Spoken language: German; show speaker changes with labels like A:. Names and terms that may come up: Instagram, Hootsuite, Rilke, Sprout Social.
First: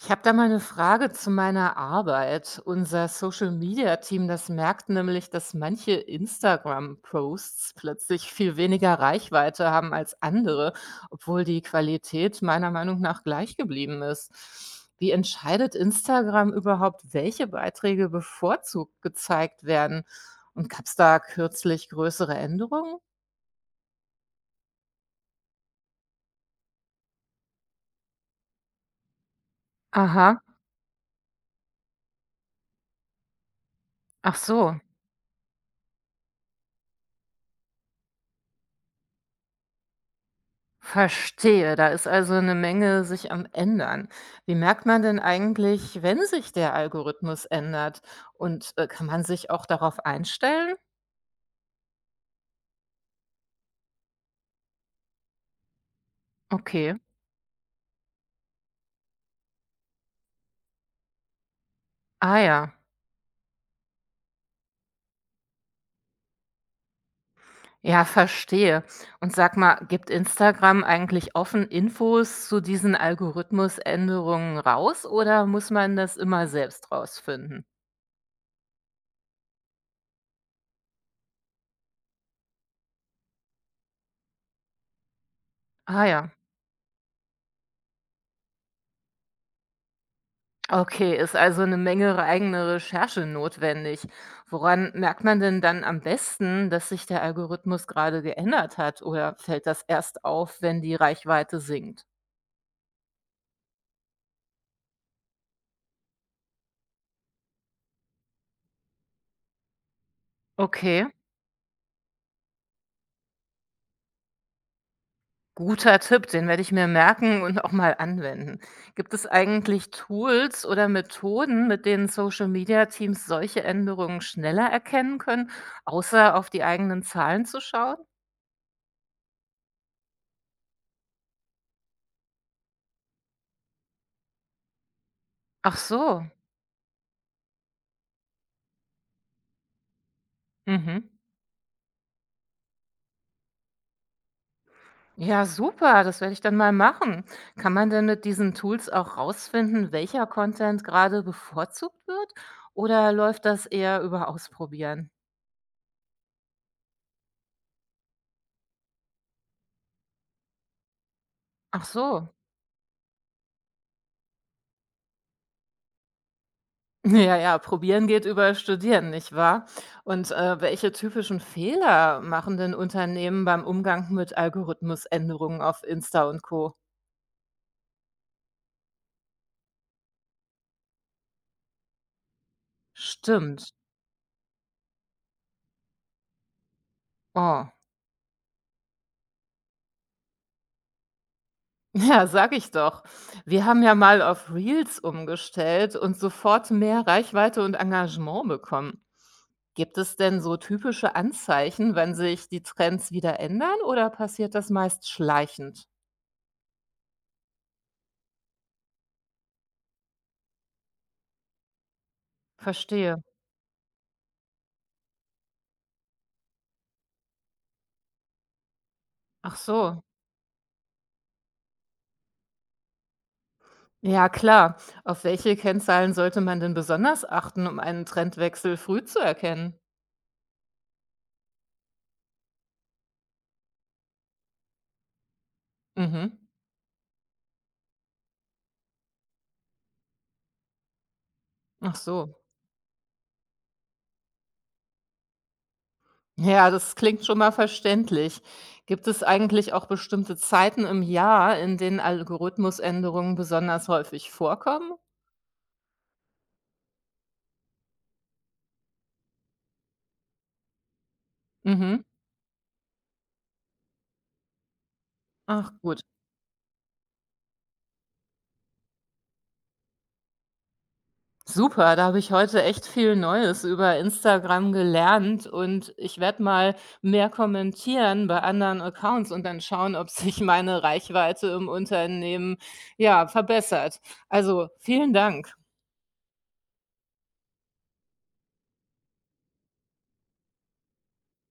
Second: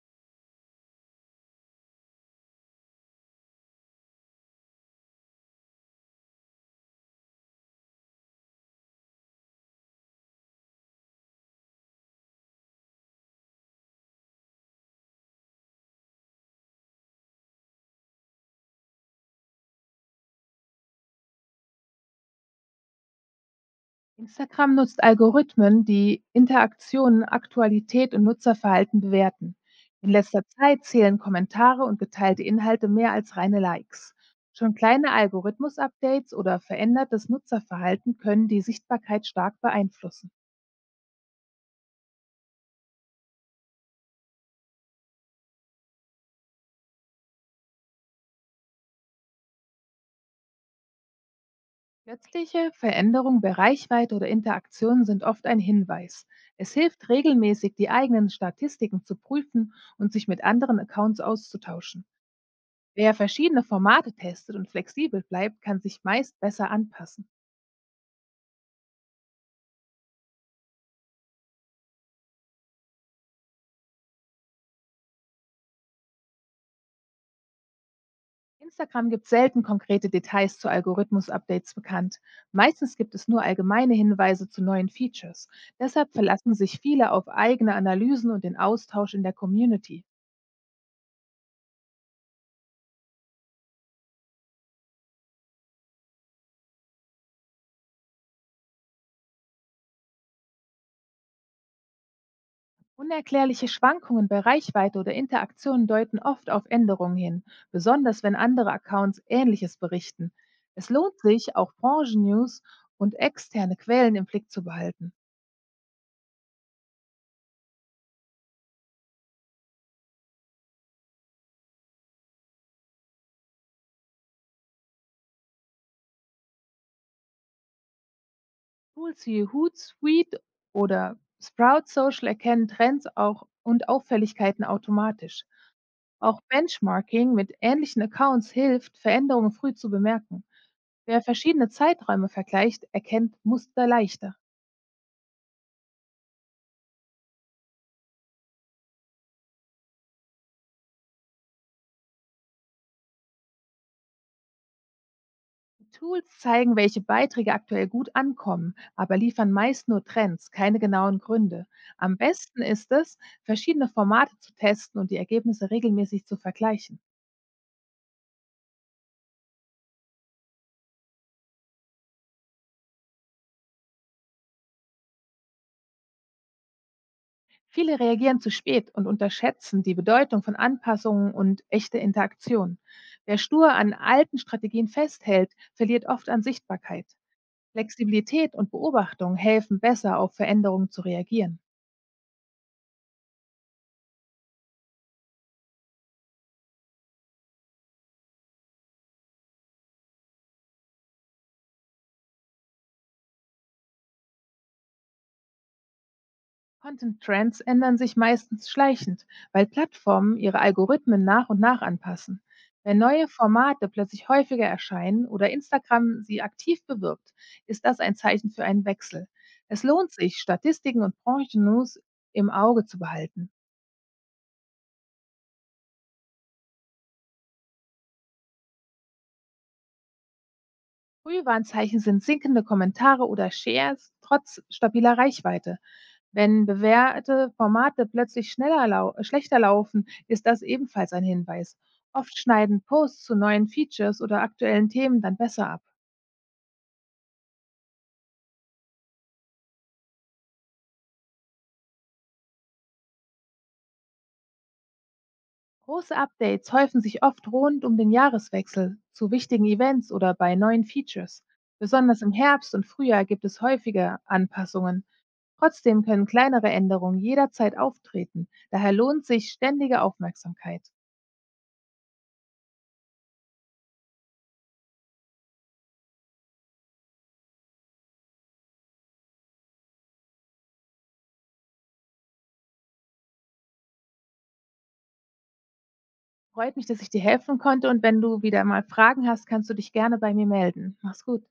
A: Ich habe da mal eine Frage zu meiner Arbeit. Unser Social-Media-Team, das merkt nämlich, dass manche Instagram-Posts plötzlich viel weniger Reichweite haben als andere, obwohl die Qualität meiner Meinung nach gleich geblieben ist. Wie entscheidet Instagram überhaupt, welche Beiträge bevorzugt gezeigt werden? Und gab es da kürzlich größere Änderungen?
B: Instagram nutzt Algorithmen, die Interaktionen, Aktualität und Nutzerverhalten bewerten. In
A: Aha,
B: letzter Zeit zählen Kommentare und geteilte Inhalte mehr als reine Likes.
A: ach so.
B: Schon kleine Algorithmus-Updates oder verändertes Nutzerverhalten können die Sichtbarkeit stark beeinflussen.
A: Verstehe, da ist also eine Menge sich am Ändern. Wie merkt man denn eigentlich, wenn sich der Algorithmus ändert? Und kann man sich auch darauf einstellen?
B: Plötzliche Veränderungen bei Reichweite oder Interaktionen sind oft ein Hinweis. Es
A: Okay.
B: hilft regelmäßig, die eigenen Statistiken zu prüfen und sich mit anderen Accounts auszutauschen.
A: Ah ja.
B: Wer verschiedene Formate testet und flexibel bleibt, kann sich meist besser anpassen.
A: Ja, verstehe. Und sag mal, gibt Instagram eigentlich offen Infos zu diesen Algorithmusänderungen raus oder muss man das immer selbst rausfinden?
B: Instagram gibt selten konkrete Details zu Algorithmus-Updates bekannt. Meistens gibt es nur allgemeine Hinweise zu neuen Features.
A: Ah
B: Deshalb
A: ja.
B: verlassen sich viele auf eigene Analysen und den Austausch in der Community.
A: Okay, ist also eine Menge eigene Recherche notwendig. Woran merkt man denn dann am besten, dass sich der Algorithmus gerade geändert hat oder fällt das erst auf, wenn die Reichweite sinkt?
B: Unerklärliche Schwankungen bei Reichweite oder Interaktionen deuten oft auf Änderungen hin, besonders wenn andere Accounts Ähnliches berichten. Es
A: Okay,
B: lohnt sich, auch Branchen-News und externe Quellen im Blick zu behalten.
A: guter Tipp, den werde ich mir merken und auch mal anwenden. Gibt es eigentlich Tools oder Methoden, mit denen Social-Media-Teams solche Änderungen schneller erkennen können, außer auf die eigenen Zahlen zu schauen?
B: Tools wie Hootsuite oder Sprout Social erkennen Trends auch und Auffälligkeiten automatisch.
A: Ach so,
B: Auch Benchmarking mit ähnlichen Accounts hilft, Veränderungen früh zu bemerken.
A: mhm.
B: Wer verschiedene Zeiträume vergleicht, erkennt Muster leichter.
A: Ja, super, das werde ich dann mal machen. Kann man denn mit diesen Tools auch rausfinden, welcher Content gerade bevorzugt wird? Oder läuft das eher über Ausprobieren?
B: Die Tools zeigen, welche Beiträge aktuell gut ankommen, aber liefern meist nur Trends, keine genauen Gründe.
A: Ach
B: Am
A: so.
B: besten ist es, verschiedene Formate zu testen und die Ergebnisse regelmäßig zu vergleichen.
A: Ja, ja, probieren geht über Studieren, nicht wahr? Und welche typischen Fehler machen denn Unternehmen beim Umgang mit Algorithmusänderungen auf Insta und Co?
B: Viele reagieren zu spät und unterschätzen die Bedeutung von Anpassungen und echte Interaktion. Wer stur
A: Stimmt.
B: an alten Strategien festhält, verliert oft an Sichtbarkeit.
A: Oh.
B: Flexibilität und Beobachtung helfen besser, auf Veränderungen zu reagieren.
A: Ja, sag ich doch. Wir haben ja mal auf Reels umgestellt und sofort mehr Reichweite und Engagement bekommen. Gibt es denn so typische Anzeichen, wenn sich die Trends wieder ändern oder passiert das meist schleichend?
B: Content-Trends ändern sich meistens schleichend, weil Plattformen ihre Algorithmen nach und nach anpassen. Wenn
A: Verstehe.
B: neue Formate plötzlich häufiger erscheinen oder Instagram sie aktiv bewirbt, ist das ein Zeichen für einen Wechsel.
A: Ach
B: Es
A: so.
B: lohnt sich, Statistiken und Branchen-News im Auge zu behalten.
A: Ja, klar. Auf welche Kennzahlen sollte man denn besonders achten, um einen Trendwechsel früh zu erkennen?
B: Frühwarnzeichen sind sinkende Kommentare oder Shares trotz stabiler Reichweite.
A: Mhm.
B: Wenn bewährte Formate plötzlich schneller lau schlechter laufen, ist das ebenfalls ein Hinweis.
A: Ach
B: Oft
A: so.
B: schneiden Posts zu neuen Features oder aktuellen Themen dann besser ab.
A: Ja, das klingt schon mal verständlich. Gibt es eigentlich auch bestimmte Zeiten im Jahr, in denen Algorithmusänderungen besonders häufig vorkommen?
B: Große Updates häufen sich oft rund um den Jahreswechsel, zu wichtigen Events oder bei neuen Features.
A: Mhm.
B: Besonders im Herbst und Frühjahr gibt es häufige Anpassungen.
A: Ach gut.
B: Trotzdem können kleinere Änderungen jederzeit auftreten. Daher lohnt sich ständige Aufmerksamkeit.
A: Super, da habe ich heute echt viel Neues über Instagram gelernt und ich werde mal mehr kommentieren bei anderen Accounts und dann schauen, ob sich meine Reichweite im Unternehmen ja verbessert. Also vielen Dank.
B: Freut mich, dass ich dir helfen konnte, und wenn du wieder mal Fragen hast, kannst du dich gerne bei mir melden. Mach's gut.